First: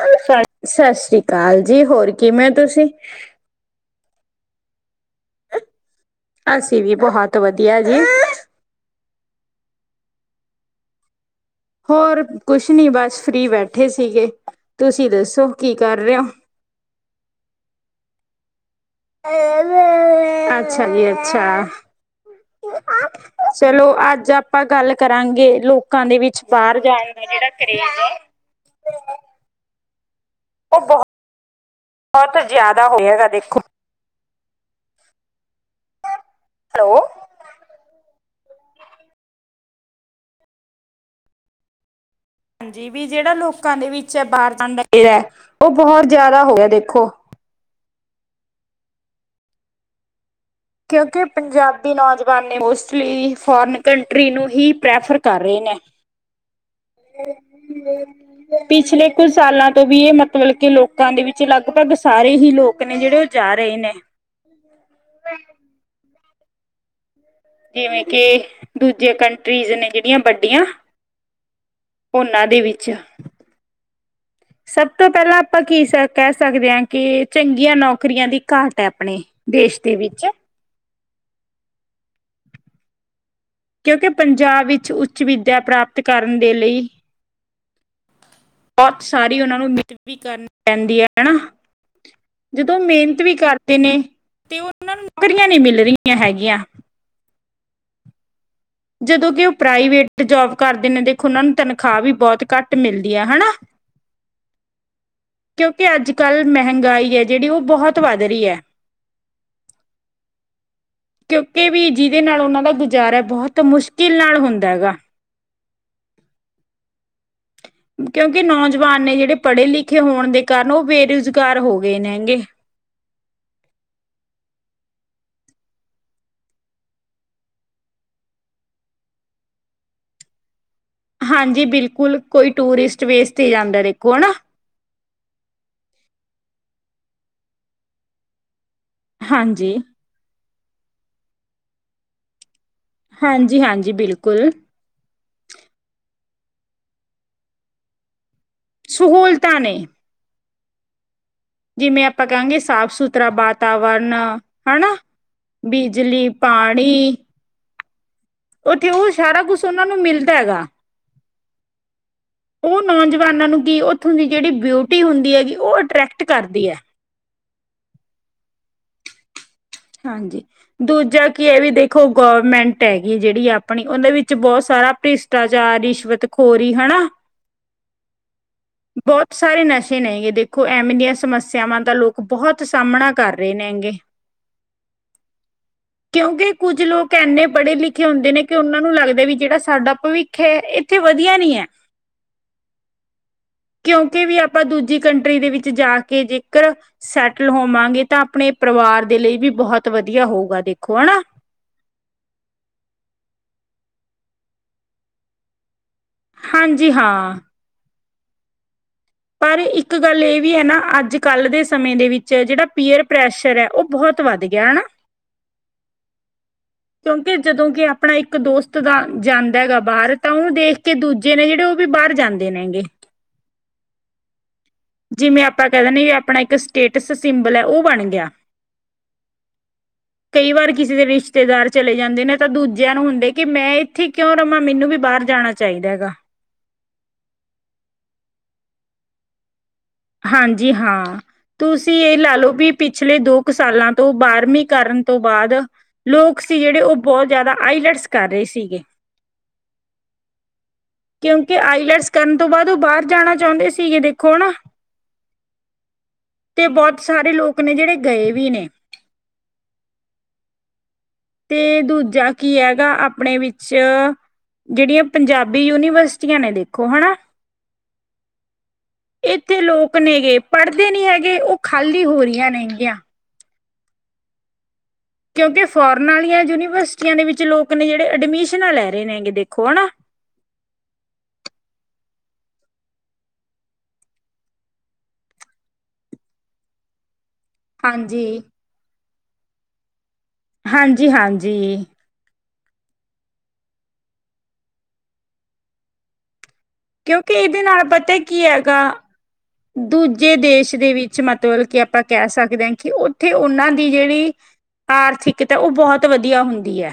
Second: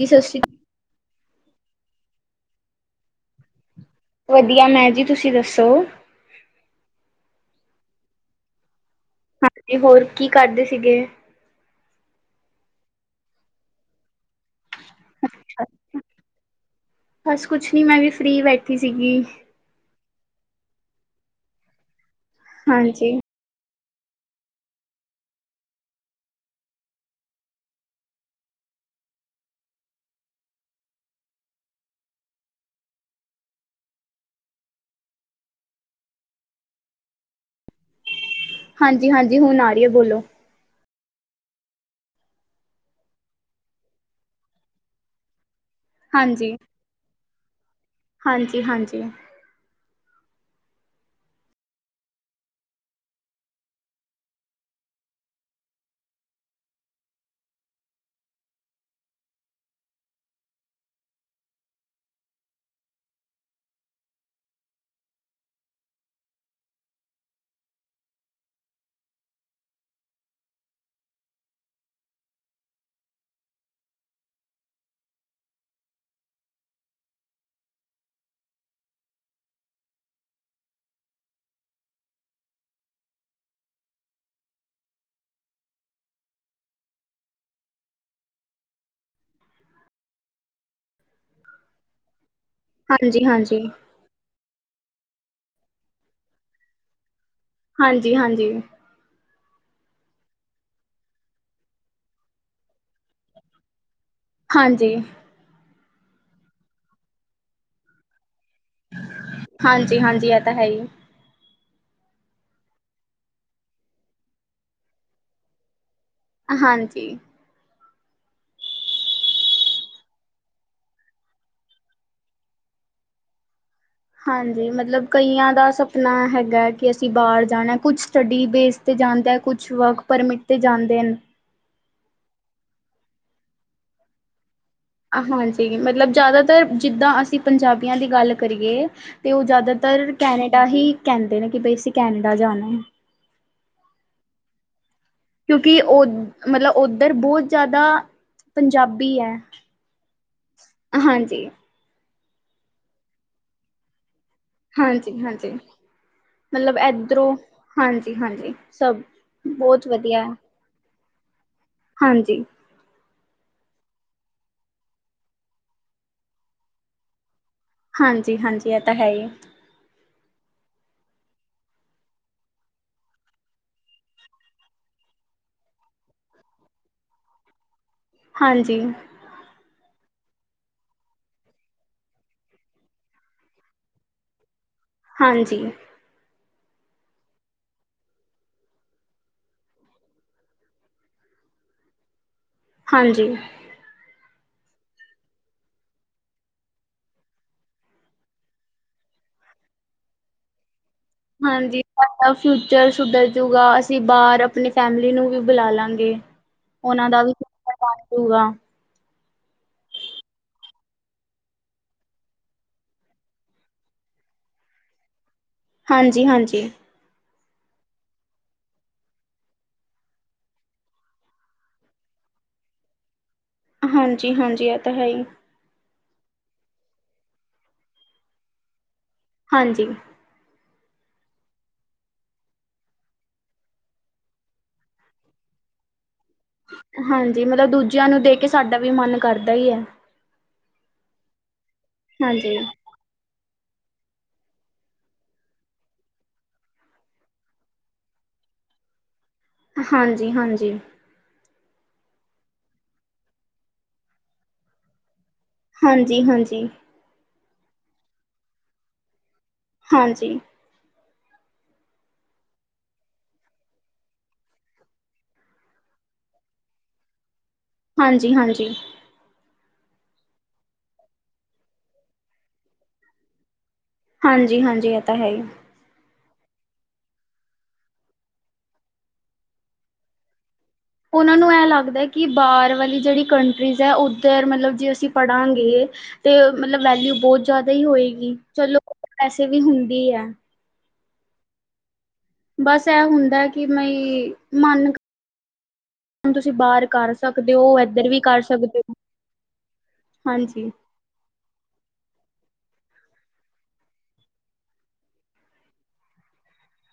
ਜੀ ਸਤਿ ਸ, ਸ਼੍ਰੀ ਸਸ਼੍ਰੀਕਾਲ ਜੀ, ਹੋਰ ਕਿਮੇ ਤੁਸੀ? ਵਧੀਆ ਮੈਂ ਜੀ ਤੁਸੀ ਦਸੋ? ਅਸੀ ਵੀ ਬੋਹਤ ਵਧੀਆ ਜੀ। ਹਾਂਜੀ ਹੋਰ ਕੀ ਕਰਦੇ ਸੀਗੇ? ਹੋਰ ਕੁੱਛ ਨੀ ਬੱਸ ਫ੍ਰੀ ਬੈਠੇ ਸੀਗੇ, ਤੁਸੀਂ ਦਸੋ ਕੀ ਕੱਰ ਰੇ ਓ? ਹਸ ਕੁੱਛ ਨੀ ਮੈਂ ਵੀ ਫ੍ਰੀ ਵੈ ਥੀ ਸੀਗੀ। ਆਛਾ ਨੀ ਅੱਛਾ। ਹਾਂਜੀ! ਚਲੋ ਅੱਜ ਆਪਾਂ ਗੱਲ ਕਰਾਂਗੇ। ਲੋਕਾਂ ਦੇ ਵਿੱਚ ਬਾਰ ਜਾਣ ਦਾ ਜੇੜਾ ਕਰੇਜ਼ ਐ। ਹ [inaudible] ਓ ਬੋਹਤ ਬੋਤ ਜਾਦਾ ਹੋਗਯਾ ਦਾ ਦੇਖੋ। ਹੈਲੋ! ਹਾਂਜੀ-ਹਾਂਜੀ ਹੁਣ ਆ ਰੀ ਐ ਬੋਲੋ। ਹਾਂਜੀ ਵੀ ਜੇੜਾ ਲੋਕਾ ਦੇ ਵਿੱਚ ਬਾਰ ਦਾ ਕੀੜਾ ਐ ਓ ਬੋਹਤ ਜਾਦਾ ਹੋਗਯਾ ਦੇਖੋ। ਹਾਂਜੀ-ਹਾਂਜੀ। ਕਿਉਂਕਿ ਪੰਜਾਬੀ ਨੌਜਵਾਨ ਨੇ ਮੋਸਟਲੀ ਫੋਰਨ ਕੰਟਰੀ ਨੂੰ ਹੀ ਪ੍ਰੈਫਰ ਕਰ ਰੇ ਨੇ। ਬ [inaudible] ਪਿਛਲੇ ਕੁੱਝ ਸਾਲਾਂ ਤੋਂ ਵੀ ਏ ਮਤਬਲ ਕੇ ਲੋਕਾਂ ਦੇ ਵਿੱਚ ਲਗਭਗ ਸਾਰੇ ਈ ਲੋਕ ਨੇ ਜੇੜੇ ਜਾ ਰਏ ਨੇ। [inaudible] [inaudible] ਜਿਵੇਂ ਕਿ ਦੂਜੇ ਕੰਟਰੀਜ਼ ਨੇ ਜਿਹੜੀਆਂ ਵੱਡੀਆਂ ਉਹਨਾਂ ਦੇ ਵਿੱਚ ਸਭ ਤੋਂ ਪਹਿਲਾਂ ਆਪਾਂ ਕੀ ਸ ਕਹਿ ਸਕਦੇ ਹਾਂ, ਕਿ ਚੰਗੀਆਂ ਨੌਕਰੀਆਂ ਦੀ ਘਾਟ ਹੈ ਆਪਣੇ। ਦੇਸ਼ ਦੇ ਵਿੱਚ। ਕਿਉਂਕਿ ਪੰਜਾਬ ਵਿੱਚ ਉੱਚ ਵਿੱਦਿਆ ਪ੍ਰਾਪਤ ਕਰਨ ਦੇ ਲਈ ਬਹੁਤ ਸਾਰੀ ਉਹਨਾਂ ਨੂੰ ਮਿਹਨਤ ਵੀ ਕਰਨ ਪੈਂਦੀ ਹੈ ਹਨਾ। ਜਦੋਂ ਉਹ ਮਿਹਨਤ ਹਾਂਜੀ ਹਾਂਜੀ ਵੀ ਹਾਂਜੀ ਕਰਦੇ ਨੇ, ਤੇ ਉਹ ਉਹਨਾਂ ਨੂੰ ਨੌਕਰੀਆਂ ਨਹੀਂ ਮਿਲ ਰਹੀਆਂ ਹੈਗੀਆਂ। ਹਾਂਜੀ- ਹਾਂਜੀ। ਜਦੋਂ ਕਿ ਉਹ ਪ੍ਰਾਈਵੇਟ ਜੋਬ ਕਰਦੇ ਨੇ, ਦੇਖੋ ਉਹ ਨੂੰ ਤਨਖਾਹ ਵੀ ਬਹੁਤ ਘੱਟ ਮਿਲਦੀ ਹੈ ਹਨਾ। ਹਾਂਜੀ। ਕਿਉਂਕਿ ਅੱਜ ਕੱਲ੍ਹ ਮਹਿੰਗਾਈ ਹੈ ਜਿਹੜੀ ਉਹ ਬਹੁਤ ਵੱਧ ਰਹੀ ਹੈ। ਹਾਂਜੀ, ਹਾਂਜੀ ਇਹ ਤਾਂ ਹੈ ਹੀ। ਕਿਉਂਕਿ ਵੀ ਜਿਹਦੇ ਨਾਲ ਉਹਨਾਂ ਦਾ ਗੁਜ਼ਾਰਾ ਬਹੁਤ ਮੁਸ਼ਕਿਲ ਨਾਲ ਹੁੰਦਾ ਹੈਗਾ। ਹਾਂਜੀ। ਕਿਉਂਕਿ ਨੌਜਵਾਨ ਨੇ ਜਿਹੜੇ ਪੜ੍ਹੇ ਲਿਖੇ ਹੋਣ ਦੇ ਕਾਰਨ ਉਹ ਬੇਰੁਜ਼ਗਾਰ ਹੋ ਗਏ ਨੇ ਹੈਗੇ। ਹਾਂਜੀ ਮਤਲਬ ਕਈਆਂ ਦਾ ਸਪਨਾ ਹੈਗਾ, ਕਿ ਅਸੀਂ ਬਾਹਰ ਜਾਣਾ ਕੁਛ ਸਟੱਡੀ ਬੇਸ ਤੇ ਜਾਂਦਾ, ਕੁਛ ਵਰਕ ਪਰਮਿਟ ਤੇ ਜਾਂਦੇ ਨੇ। ਹਾਂਜੀ ਬਿਲਕੁਲ ਕੋਈ ਟੂਰਿਸਟ ਵੇਸ ਜਾਂਦਾਖੋ ਹੈ ਨਾ। ਹਾਂਜੀ ਮਤਲਬ ਜ਼ਿਆਦਾਤਰ ਜਿੱਦਾਂ ਅਸੀਂ ਪੰਜਾਬੀਆਂ ਦੀ ਗੱਲ ਕਰੀਏ ਤੇ ਉਹ ਹਾਂਜੀ। ਜ਼ਿਆਦਾਤਰ ਕੈਨੇਡਾ ਹੀ ਕਹਿੰਦੇ ਨੇ, ਕਿ ਬਈ ਅਸੀਂ ਕੈਨੇਡਾ ਜਾਣਾ ਹੈ। ਹਾਂਜੀ-ਹਾਂਜੀ ਬਿਲਕੁਲ। ਕਿਉਂਕਿ ਉ ਮਤਲਬ ਉੱਧਰ ਬਹੁਤ ਜ਼ਿਆਦਾ ਪੰਜਾਬੀ ਹੈ। ਸਹੂਲਤਾਂ ਨੇ ਹਾਂਜੀ। ਜਿਵੇਂ ਆਪਾਂ ਕਹਾਂਗੇ ਸਾਫ਼ ਸੁਥਰਾ ਵਾਤਾਵਰਨ ਹਨਾ ਹਾਂਜੀ, ਹਾਂਜੀ ਬਿਜਲੀ, ਪਾਣੀ ਹਾਂਜੀ-ਹਾਂਜੀ ਉੱਥੇ ਸਭ ਉਹ ਸਾਰਾ ਕੁਛ ਉਹਨਾਂ ਬਹੁਤ ਨੂੰ ਵਧੀਆ ਮਿਲਦਾ ਹੈ। ਹੈਗਾ ਹਾਂਜੀ। ਉਹ ਨੌਜਵਾਨਾਂ ਨੂੰ ਕੀ ਉੱਥੋਂ ਦੀ ਜਿਹੜੀ ਬਿਊਟੀ ਹੁੰਦੀ ਹੈਗੀ, ਉਹ ਅਟਰ੍ਰੈਕਟ ਕਰਦੀ ਹੈ। ਹਾਂਜੀ-ਹਾਂਜੀ ਇਹ ਤਾਂ ਹੈ ਹੀ। ਹਾਂਜੀ। ਦੂਜਾ ਕੀ ਐ ਵੀ ਦੇਖੋ ਗਵਰਮੈਂਟ ਹੈਗੀ ਜਿੜੀ ਆਪਣੀ ਉਦੇ ਵਿੱਚ ਬੋਤ ਸਾਰਾ ਪਿਸ ਭ੍ਰਿਸ਼ਟਾਚਾਰ, ਰਿਸ਼ਵਤ ਖੋਰੀ ਹੈਨਾ। ਹਾਂਜੀ। ਬੋਤ ਸਾਰੇ ਨਸ਼ੇ ਨੇ ਹੈਗੇ ਦੇਖੋ ਐਵੇਂ ਦੀਆਂ ਸਮੱਸਿਆਵਾਂ ਦਾ ਲੋਕ ਬੋਹਤ ਸਾਹਮਣਾ ਕਰ ਰਹੇ ਨੇ ਹੈਗੇ। ਹਾਂਜੀ। ਕਿਉਂਕਿ ਕੁੱਝ ਲੋਕ ਏਨੇ ਪੜ੍ਹੇ ਲਿਖੇ ਹੁੰਦੇ ਨੇ ਕਿ ਓਨਾਂ ਨੂੰ ਲੱਗਦਾ ਵੀ ਜੇੜਾ ਸਾਡਾ ਪਵਿੱਖ ਏਥੇ ਵਧੀਆ ਨੀ ਏ। ਹਾਂਜੀ। ਕਿਉਂਕਿ ਵੀ ਆਪਾਂ ਦੂਜੀ ਕੰਟਰੀ ਦੇ ਵਿੱਚ ਜਾ ਕੇ ਜੇਕਰ ਸੈਟਲ ਹੋਵਾਂਗੇ ਤਾਂ ਆਪਣੇ ਪਰਿਵਾਰ ਦੇ ਲਈ ਵੀ ਬੋਹਤ ਵਧੀਆ ਹੋਊਗਾ ਦੇਖੋ ਹਨਾ। ਹਾਂਜੀ ਸਾਡਾ ਫਿਊਚਰ ਸੁਧਰ ਜੂਗਾ ਅਸੀਂ ਬਾਰ ਆਪਣੀ ਫੈਮਿਲੀ ਨੂੰ ਵੀ ਬੁਲਾ ਲਾਂਗੇ। ਹਾਂਜੀ ਓਨਾਂ ਦਾ ਹਾਂ ਫਿਊਚਰ ਬਣ ਜੂਗਾ। ਪਰ ਇੱਕ ਗੱਲ ਏਹ ਵੀ ਐ ਨਾ ਅੱਜ-ਕੱਲ ਦੇ ਸਮੇਂ ਦੇ ਵਿੱਚ ਜਿੜਾ ਪੀਅਰ ਪ੍ਰੈਸ਼ਰ ਐ ਓ ਬੋਤ ਤ ਵੱਧ ਗਿਆ ਹਨਾ। ਹਾਂਜੀ-ਹਾਂਜੀ। ਕਿਉਂਕਿ ਜਦੋਂ ਕਿ ਆਪਣਾ ਇੱਕ ਦੋਸਤ ਦਾ ਜਾਂਦਾ ਹੈਗਾ ਬਾਰ ਤਾਂ ਉਨੂੰ ਦੇਖ ਕੇ ਤੇ ਦੂਜੇ ਨੇ ਜੇੜੇ ਓਵੀ ਬਾਰ ਜਾਂਦੇ ਨੇਗੇ। ਹਾਂਜੀ-ਹਾਂਜੀ ਅ ਜਿਵੇਂ ਆਪਾਂ ਕੈ ਦਿੰਦੇ ਵੀ ਆਪਣਾ ਇੱਕ ਸਟੇਟਸ ਸਿੰਬਲ ਏ ਓ ਬਣ ਗਿਆ। ਹਾਂਜੀ। ਕਈ ਵਾਰ ਕਿਸੇ ਦੇ ਰਿਸ਼ਤੇਦਾਰ ਚਲੇ ਜਾਂਦੇ ਨੇ ਤਾਂ ਦੂਜਿਆਂ ਨੂੰ ਹੁੰਦੇ ਕਿ ਮੈਂ ਏਥੇ ਕਿਉਂ ਰਵਾਂ ਮੈਨੂੰ ਵੀ ਬਾਰ ਜਾਣਾ ਚਾਈਦਾ ਹੈਗਾ। ਹਾਂਜੀ ਮਤਲਬ ਦੂਜਿਆਂ ਨੂੰ ਦੇਖ਼ ਕੇ ਸਾਡਾ ਵੀ ਮਨ ਕਰਦਾ ਈ ਐ। ਹਾਂਜੀ ਹਾਂ, ਤੁਸੀਂ ਏ ਲਾ ਲੋ ਹਾਂਜੀ, ਵੀ ਪਿਛਲੇ ਦੋ ਕੁ ਸਾਲਾਂ ਤੋਂ ਬਾਰਵੀਂ ਕਰਨ ਤੋਂ ਬਾਦ ਲੋਕ ਸੀ ਜਿੜੇ ਓਹ ਬੋਤ ਜਾਦਾ ਆਈਲੈਟਸ ਕਰ ਰਹੇ ਸੀਗੇ। ਹਾਂਜੀ-ਹਾਂਜੀ। ਕਿਉਂਕਿ ਆਈਲੈਟਸ ਕਰਨ ਤੋਂ ਬਾਦ ਓ ਬਾਰ ਜਾਣਾ ਚਾਹੁੰਦੇ ਸੀਗੇ ਦੇਖੋ, ਹਨਾਂ। ਹਾਂਜੀ-ਹਾਂਜੀ। ਤੇ ਬੋਤ ਸਾਰੇ ਲੋਕ ਨੇ ਜਿੜੇ ਗਏ ਵੀ ਨੇ। ਹਾਂਜੀ। ਤੇ ਦੂਜਾ ਕੀ ਐਗਾ ਆਪਣੇ ਵਿੱਚ ਜੇੜੀਆਂ ਪੰਜਾਬੀ ਯੂਨੀਵਰਸਿਟੀਆਂ ਨੇ ਦੇਖੋ ਹਨਾਂ। ਹਾਂਜੀ-ਹਾਂਜੀ। ਏਥੇ ਲੋਕ ਨੇਗੇ, ਪੜ੍ਹਦੇ ਨੀ ਹੈਗੇ, ਓ ਖਾਲੀ ਹੋ ਰਹੀਆਂ ਨੇਂਗੀਆਂ। ਹਾਂਜੀ-ਹਾਂਜੀ। ਤਾਂ ਹੈ ਹੀ। ਕਿਉਂਕਿ ਫੋਰਨ ਵਾਲੀਆਂ ਯੂਨੀਵਰਸਿਟੀਆਂ ਦੇ ਵਿੱਚ ਲੋਕ ਨੇਂ ਜੇੜੇ ਅਡਮਿਸ਼ਨਾਂ ਲੈ ਰਹੇ ਨੇਂ ਹੈਗੇ ਦੇਖੋ ਹਨਾਂ। ਉਨਾਂ ਨੂੰ ਐ ਲੱਗਦਾ ਕਿ ਬਾਰ ਵਾਲੀ ਜੇੜੀ ਕੰਟਰੀਜ਼ਸ ਐ ਉੱਧਰ ਮਤਲਬ ਜੇ ਅਸੀਂ ਪੜ੍ਹਾਂਗੇ ਤੇ ਮਤਲਬ ਵੈਲਿਊ ਬੋਤ ਜ਼ਿਆਦਾ ਈ ਹਾਂਜੀ ਹੋਏਗੀ, ਚਲੋ ਵੈਸੇ ਵੀ ਹੁੰਦੀ ਐ। ਹਾਂਜੀ-ਹਾਂਜੀ। ਬਸ ਐ ਹੁੰਦਾ ਕਿ ਮਈ, ਮਨ, ਤੁਸੀਂ ਬਾਰ ਕਿਉਂਕਿ ਏਦੇ ਨਾਲ ਪਤਾ ਕੀ ਹੈਗਾ, ਹੋ। ਦੂਜੇ ਹਾਂਜੀ, ਦੇਸ ਦੇ ਵਿੱਚ ਵਿੱਚ ਮਤਲਬ ਕਿ ਆਪਾਂ ਕੈ ਸਕਦੇ ਆਂ ਕਿ ਓਥੇ ਓਨਾਂ ਦੀ ਜੇੜੀ ਆਰਥਿਕਤਾ ਓ ਬੋਤ ਵਧੀਆ ਹੁੰਦੀ ਐ।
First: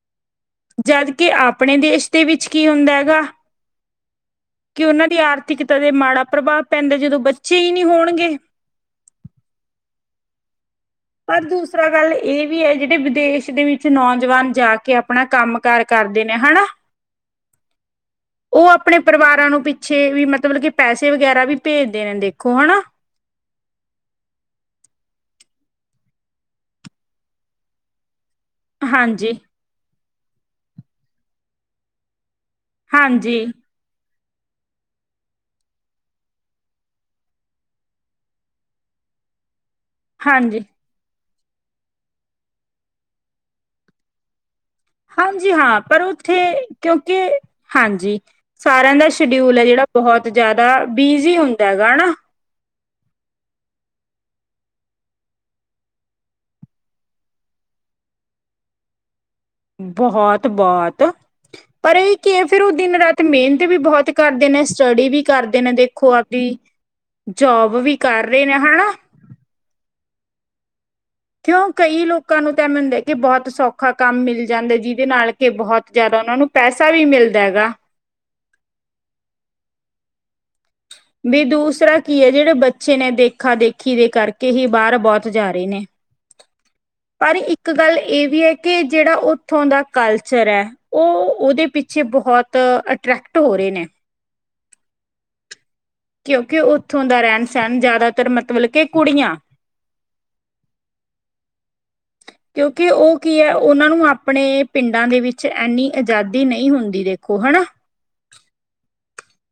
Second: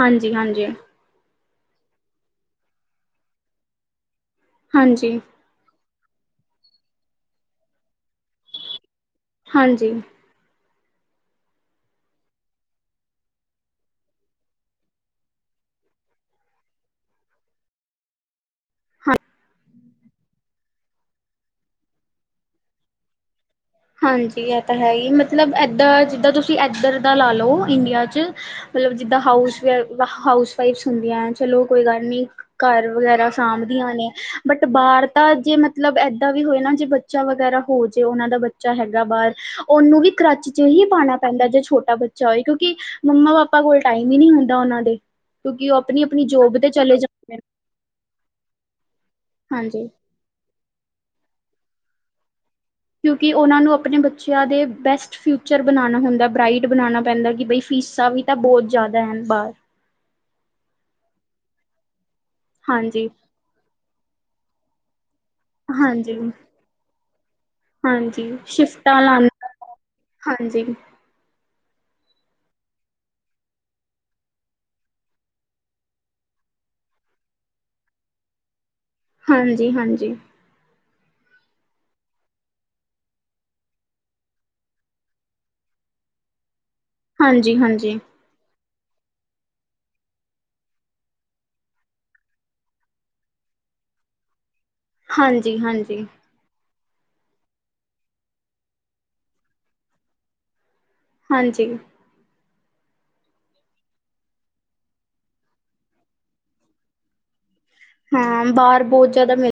ਹਾਂਜੀ-ਹਾਂਜੀ। ਜਦ ਕਿ ਆਪਣੇ ਦੇਸ਼ ਦੇ ਵਿੱਚ ਕੀ ਹੁੰਦਾ ਹੈਗਾ, ਕਿ ਓਨਾਂ ਦੀ ਹਾਂਜੀ, ਆਰ ਥਿਕਤਾ ਦੇ ਮਾੜਾ ਪ੍ਰਭਾਵ ਪੈਂਦਾ ਜਦੋਂ ਬੱਚੇ ਈ ਨੀ ਹੋਣਗੇ ਹਾਂਜੀ। ਪਰ ਦੂਸਰਾ ਗੱਲ ਏ ਵੀ ਏ ਜੇੜੇ ਵਿਦੇਸ਼ ਦੇ ਵਿੱਚ ਨੌਜਵਾਨ ਜਾ ਕੇ ਅਪਣਾ ਕੰਮ ਘਾਰ ਕਾਰਦੇ ਨੇਂ ਹਣਾਂ। ਓ ਅਪਣੇ ਪਰਵਾਰਾਂ ਨੂੰ ਪਿੱਛੇ, ਵੀ ਮਤਲਬ ਕਿ ਪੈਸੇ ਵਗੈਰਾ ਵੀ ਭੇਜਦੇ ਨੇਂ ਦੇਖੋ ਹਣਾਂ। ਹਾਂਜੀ ਐ ਤਾਂ ਹੈ ਈ ਮਤਲਬ ਏਦਾਂ, ਜਿੱਦਾ ਤੁਸੀ ਐਦਰ ਦਾ ਲਾ ਲੋ ਇੰਡੀਆ 'ਚ ਮਤਲਬ ਜਿੱਦਾਂ ਹਾਂਜੀ ਹਾਊਸ ਵੇ ਹਾਊਸ ਵਾਈਫਸ ਹੁੰਦੀਐ ਚਲੋ ਕੋਈ ਗੱਲ ਨੀਂ, ਘਾਰ ਵਗੈਰਾ ਹਾਂਜੀ ਸਾਂਭ ਦੀਆਂ ਨੇਂ, ਬੱਟ ਬਾਰ ਤਾਂ ਜੇ ਮਤਲਬ ਐਦਾਂ ਵੀ ਹੋਏ ਨਾਂ ਜੇ ਬੱਚਾ ਵਗੈਰਾ ਹੋ ਜੇ ਓਨਾਂ ਦਾ ਬੱ ਚਾ ਹੈਗਾ ਬਾਰ, ਓਨੂੰ ਵੀ ਕਰਾਚੀ 'ਚ ਹਾਂਜੀ ਹੀ ਪਾਨਾ ਪੈਂਦਾ ਜੋ ਛੋਟਾ ਬੱਚਾ ਹੋਏ ਕਿਉਂਕਿ, ਮੰਮਾ-ਪਾਪਾ ਕੋਲ ਟਾਈਮ ਈ ਨੀਂ ਹੁੰਦਾ ਓਨਾਂ ਦੇ। ਹਾਂਜੀ ਕਿਉਂਕਿ ਉਹ ਹਾਂ ਪਰ ਆਪਣੀ ਆਪਣੀ ਓਥੇ, ਜੋਬ ਤੇ ਚਲੇ ਕੇਓਂਕੇ ਜਾਂਦੇ ਨੇ ਹਾਂਜੀ, ਸਾਰੇਆਂ ਦਾ ਸ਼ਡਿਊਲ ਐ ਹਾਂਜੀ ਜੇੜਾ ਬਹੋਤ ਜਾਦਾ, ਬਿਜੀ਼ ਹੁੰਦਾ ਹੈਗਾ ਹੈਣਾ। ਕਿਉਂਕਿ ਓਨਾਂ ਨੂੰ ਅਪਨੇ ਬੱਚੇਆਂ ਦੇ ਬੈਸਟ ਫਿਊਚਰ ਬਨਾਨਾ ਹੁੰਦੈ, ਬ੍ਰਾਈਟ ਬਨਾਨਾ ਪੈਂਦੈ ਕਿ ਬਈ ਫੀਸਾਂ ਵੀ ਤਾਂ ਬੋਤ ਜਾਦਾ ਹੈਨ ਬਾਰ। ਬਹੋਤ-ਬੋਤ, ਪਰ ਏ ਕੀ ਐ ਫਿਰ ਓ ਹਾਂਜੀ ਦਿਨ-ਰਾਤ ਮੇਨਤ ਵੀ ਬਹੋਤ ਕਰਦੇ ਨੇਂ, ਸਟੱਡੀ ਵੀ ਕਰਦੇ ਨੇਂ ਦੇਖੋ ਹਾਂਜੀ ਆਪਦੀ, ਜੋਬ ਵੀ ਕਾਰ ਹਾਂਜੀ ਰੇ ਨੇਂ ਹਣਾਂ। ਸ਼ਿਫਟਾਂ ਲਾਉਣ ਹਾਂਜੀ। ਕੇਓਂ ਕਈ ਲੋਕਾਂ ਨੂੰ ਤਾਂ ਐਮੇਂ ਹੁੰਦੈ ਕੇ ਬੋਤ ਸੌਖਾ ਕੰਮ ਮਿਲ ਜਾਂਦੈ ਜਿਦੇ ਨਾਲ਼ ਕੇ ਬਹੋਤ ਜਾਦਾ ਓਨਾ ਨੂੰ ਪੈਸਾ ਵੀ ਮਿਲਦਾ ਹੈਗਾ। ਹਾਂਜੀ-ਹਾਂਜੀ। ਬੀ ਦੂਸਰਾ ਕੀ ਏ ਜੇੜੇ ਬੱਚੇ ਨੇਂ ਦੇਖਾ-ਦੇਖੀ ਦੇ ਕਰਕੇ ਹੀ ਬਾਰ ਬੋਤ ਜਾ ਰੇ ਨੇਂ। ਪਰ ਹਾਂਜੀ ਇੱਕ ਗੱਲ ਹਾਂਜੀ ਏ ਵੀ ਐ ਕੇ ਜੇੜਾ ਓਥੋਂ ਦਾ ਕਾਲਚਰ ਐ ਓ ਓਦੇ ਪਿੱਛੇ ਬਹੋਤ, ਅਟ੍ਰੈਕਟ ਹੋ ਰੇ ਨੇ। ਹਾਂਜੀ-ਹਾਂਜੀ। ਕੇਓਂ ਕੇ ਓਥੋਂ ਦਾ ਰੈਨ-ਸੈਨ ਜਾਦਾਤਰ ਮਤਲਬ ਕੇ ਕੁੜੀਆਂ ਹਾਂਜੀ। ਕੇਓਂ ਕਿ ਓ ਕੀ ਐ ਓਨਾਂ ਨੂੰ ਆਪਣੇ, ਪਿੰਡਾਂ ਦੇ ਵਿੱਚ ਐੰਨੀ ਅਜਾਦੀ ਨੲਈ ਹੁੰਦੀ ਦੇਖੋ ਹਣਾ। ਹਾਂ, ਬਾਰ ਬੋਤ ਜਾਦਾ ਮੈ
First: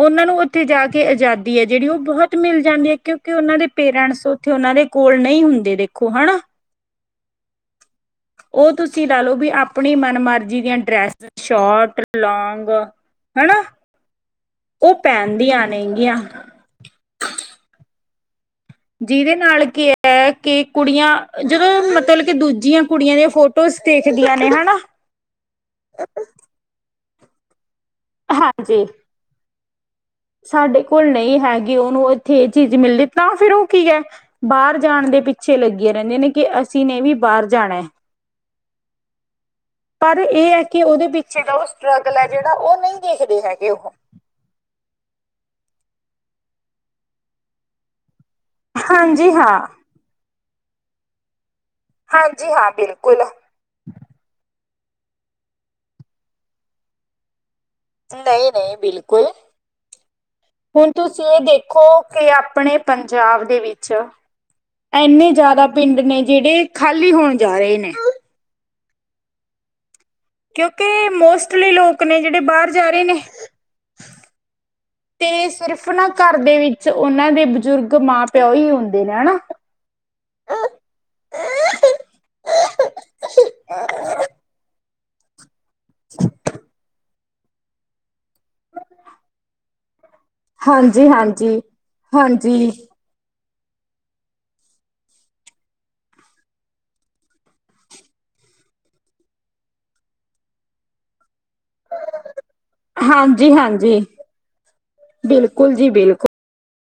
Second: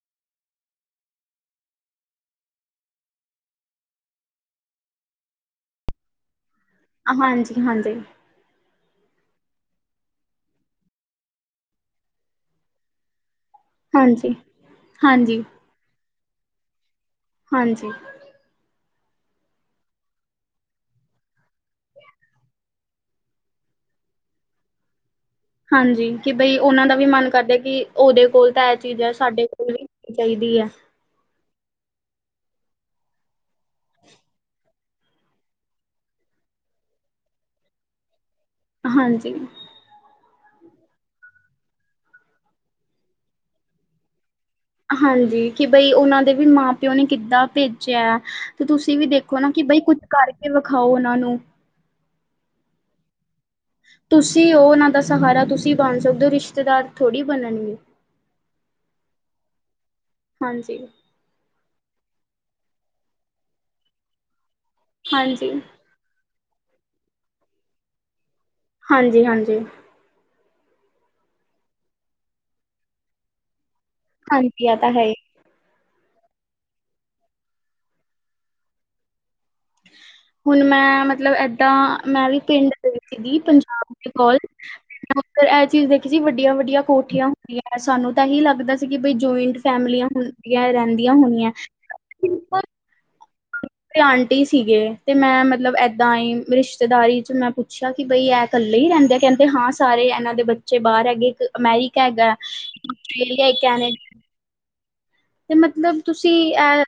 ਓਨਾਂ ਨੂੰ ਓਥੇ ਜਾ ਕੇ ਅਜਾਦੀ ਐ ਜੇੜੀ ਓ ਬੋਹਤ ਮਿਲ ਜਾਂਦੀ ਐ ਕੇਓਂ ਕੇ ਓਨਾਂ ਦੇ ਪੇਰੇਂੜਸ ਓਥੇ ਓਨਾਂ ਦੇ ਕੋਲ ਨਈ ਹੁੰਦੇ ਦੇਖੋ ਹਣਾ। ਹਾਂਜੀ-ਹਾਂਜੀ। ਓ ਤੁਸੀ ਲਾ ਲੋ ਬੀ ਆਪਣੀ ਮਨ ਮਰਜੀ ਦੀਆ ਡ੍ਰੈਸ, ਸ਼ੋਟ, ਲੌਂਗ ਹਣਾ, ਹਾਂਜੀ ਓ ਹਾਂਜੀ ਪੈਨਦੀਆ ਨੇਂਗੀਆਂ। ਹਾਂਜੀ। ਜਿਦੇ ਨਾਲ਼ ਕੀ ਐ ਕੇ ਕੁੜੀਆਂ, ਜਦੋ ਮਤਲ ਕੇ ਦੂਜੀਆ ਕੁੜੀਆਂ ਦੀਆਂ ਫੋਟੋ ਟੋਸ ਦੇਖਦੀਆਂ ਨੇ ਹਣਾ ਹਾਂਜੀ, ਕਿ ਬਈ ਓਨਾਂ ਦਾ ਵੀ ਮਨ ਕਰਦੇ ਕਿ ਓਦੇ ਕੋਲ ਤਾਂ ਐ ਹਾਂਜੀ ਚੀਜ਼ ਐ ਸਾਡੇ ਕੋਲ ਵੀ ਚਾਹੀਦੀ ਹੈ ਸਾਡੇ ਕੋਲ ਨਈ ਹੈਗੀ, ਓਨੂੰ ਏਥੇ ਏ ਚੀਜ ਮਿਲਦੀ ਤਾਂ ਫਿਰ ਓ ਕੀ ਐ ਬਾਰ ਜਾਣ ਦੇ ਪਿੱਛੇ ਲੱਗੀਆਂ ਰੈਂਦੀਆਂ ਨੇ ਕਿ ਅਸੀਂ ਨੇ ਵੀ ਬਾਰ ਜਾਣਾ ਏ। ਹਾਂਜੀ। ਪਰ ਏ ਐ ਕਿ ਓਦੇ ਪਿੱਛੇ ਦਾ ਓ ਸਟਰ੍ਰਗਲ ਐ ਜੇੜਾ ਓ ਨਈ ਦੇਖਦੇ ਹੈਗੇ ਓਹ। ਹਾਂਜੀ, ਕਿ ਬਈ ਓਨਾਂ ਦੇ ਵੀ ਮਾਂ-ਪੇਓ ਨੇ ਕਿੱਦਾਂ ਪੇਜੇਆ। ਤੇ ਤੁਸੀ ਵੀ ਹਾਂਜੀ ਦੇਖੋ ਨਾ ਹਾਂ। ਕਿ ਬਈ ਕੁੱਝ ਕਰਕੇ ਵਿਖਾਓ ਓਨਾਂ ਨੂੰ ਹਾਂਜੀ, ਹਾ ਬਿਲਕੁਲ। ਤੁਸੀ ਓ ਓਨਾਂ ਦਾ ਸਹਾਰਾ ਤੁਸੀ ਬਣ ਸਕਦੇ ਓ ਰਿਸ਼ਤੇਦਾਰ ਥੋੜੀ ਬਣਨਗੇ। ਨਈ, ਨਈ, ਬਿਲਕੁਲ ਹਾਂਜੀ ਹੁਣ ਤੁ ਚ ਏ ਦੇਖੋ ਕਿ ਅਪਣੇ ਪੰਜਾਬ ਦੇ ਵਿੱਚ ਏਨੇ ਹਾਂਜੀ ਜਾਦਾ ਪਿੰਡ ਨੇ ਜੇੜੇ ਖਾਲੀ ਹੋਣ ਜਾ ਰਏ ਨੇ। ਹਾਂਜੀ, ਹਾਂਜੀ। ਕੇਯੋਂਕੇ ਮੋਸਟਲੀ ਲੋਕ ਨੇ ਜੇੜੇ ਬਾਰ ਜਾ ਰਏ ਨੇ। ਹਾਂਜੀ, ਆ ਤਾਂ ਹੈ ਈ। ਤੇ ਸਿਰਫ ਨਾ ਘਰ ਦੇ ਵਿੱਚ ਓਨਾਂ ਦੇ ਬਜ਼ੁਰਗ ਮਾਂ-ਪਿਓ ਈ ਹੁੰਦੇ ਨੇ ਹੈਨਾ। ਹੁਨ ਮੈਂ ਮਤਲਬ, ਏਦਾਂ ਮੈਂ ਵੀ ਪਿੰਡ ਦੇ ਵਿਚ ਈ ਪੰਜਾਬ ਦੇ ਕੋਲ [unintelligible] ਚੀਜ ਦੇਖੀ ਜੀ, ਵੱਡੀਆਂ ਵੱਡੀਆਂ ਕੋਠੀਆਂ ਹੁੰਦੀਆਂ ਸਾਨੂੰ ਤਾਂ ਐਹੀ ਲੱਗਦਾ ਸੀ ਕਿ ਬਈ ਜੋਇੰਟ ਫੈਮਲੀਆਂ ਹੁਨ ਹਾਂਜੀ ਰੈਂਦੀਆਂ ਹੋਣੀਐ, ਹਾਂਜੀ ਪਰ ਹਾਂਜੀ ਆਂਟੀ ਸੀਗੇ ਤੇ ਮੈਂ ਮਤਲਬ ਏਦਾਂ ਈ ਰਿਸ਼ਤੇਦਾਰੀ ਚ ਮੈਂ ਪੁੱਛ ਪੁੱਛੇਆ ਕਿ ਬਈ ਐ ਕੱਲੇ ਈ ਰੈਂਦੇ, ਕੈਂਦੇ ਹਾਂ ਸਾਰੇ ਏਨਾਂ ਦੇ ਬੱਚੇ ਬਾਰ ਹੈਗੇ, ਇੱਕ ਅਮੈਰੀਕਾ ਹੈਗਾ ਹਾਂਜੀ ਆਸਟ੍ਰੇਲੀਆ ਹਾਂਜੀ, ਕੈਨੇਡਾ ਤੇ ਬਿਲਕੁਲ ਜੀ ਮਤਲਬ ਬਿਲਕੁਲ। ਤੁਸੀਂ ਇਹ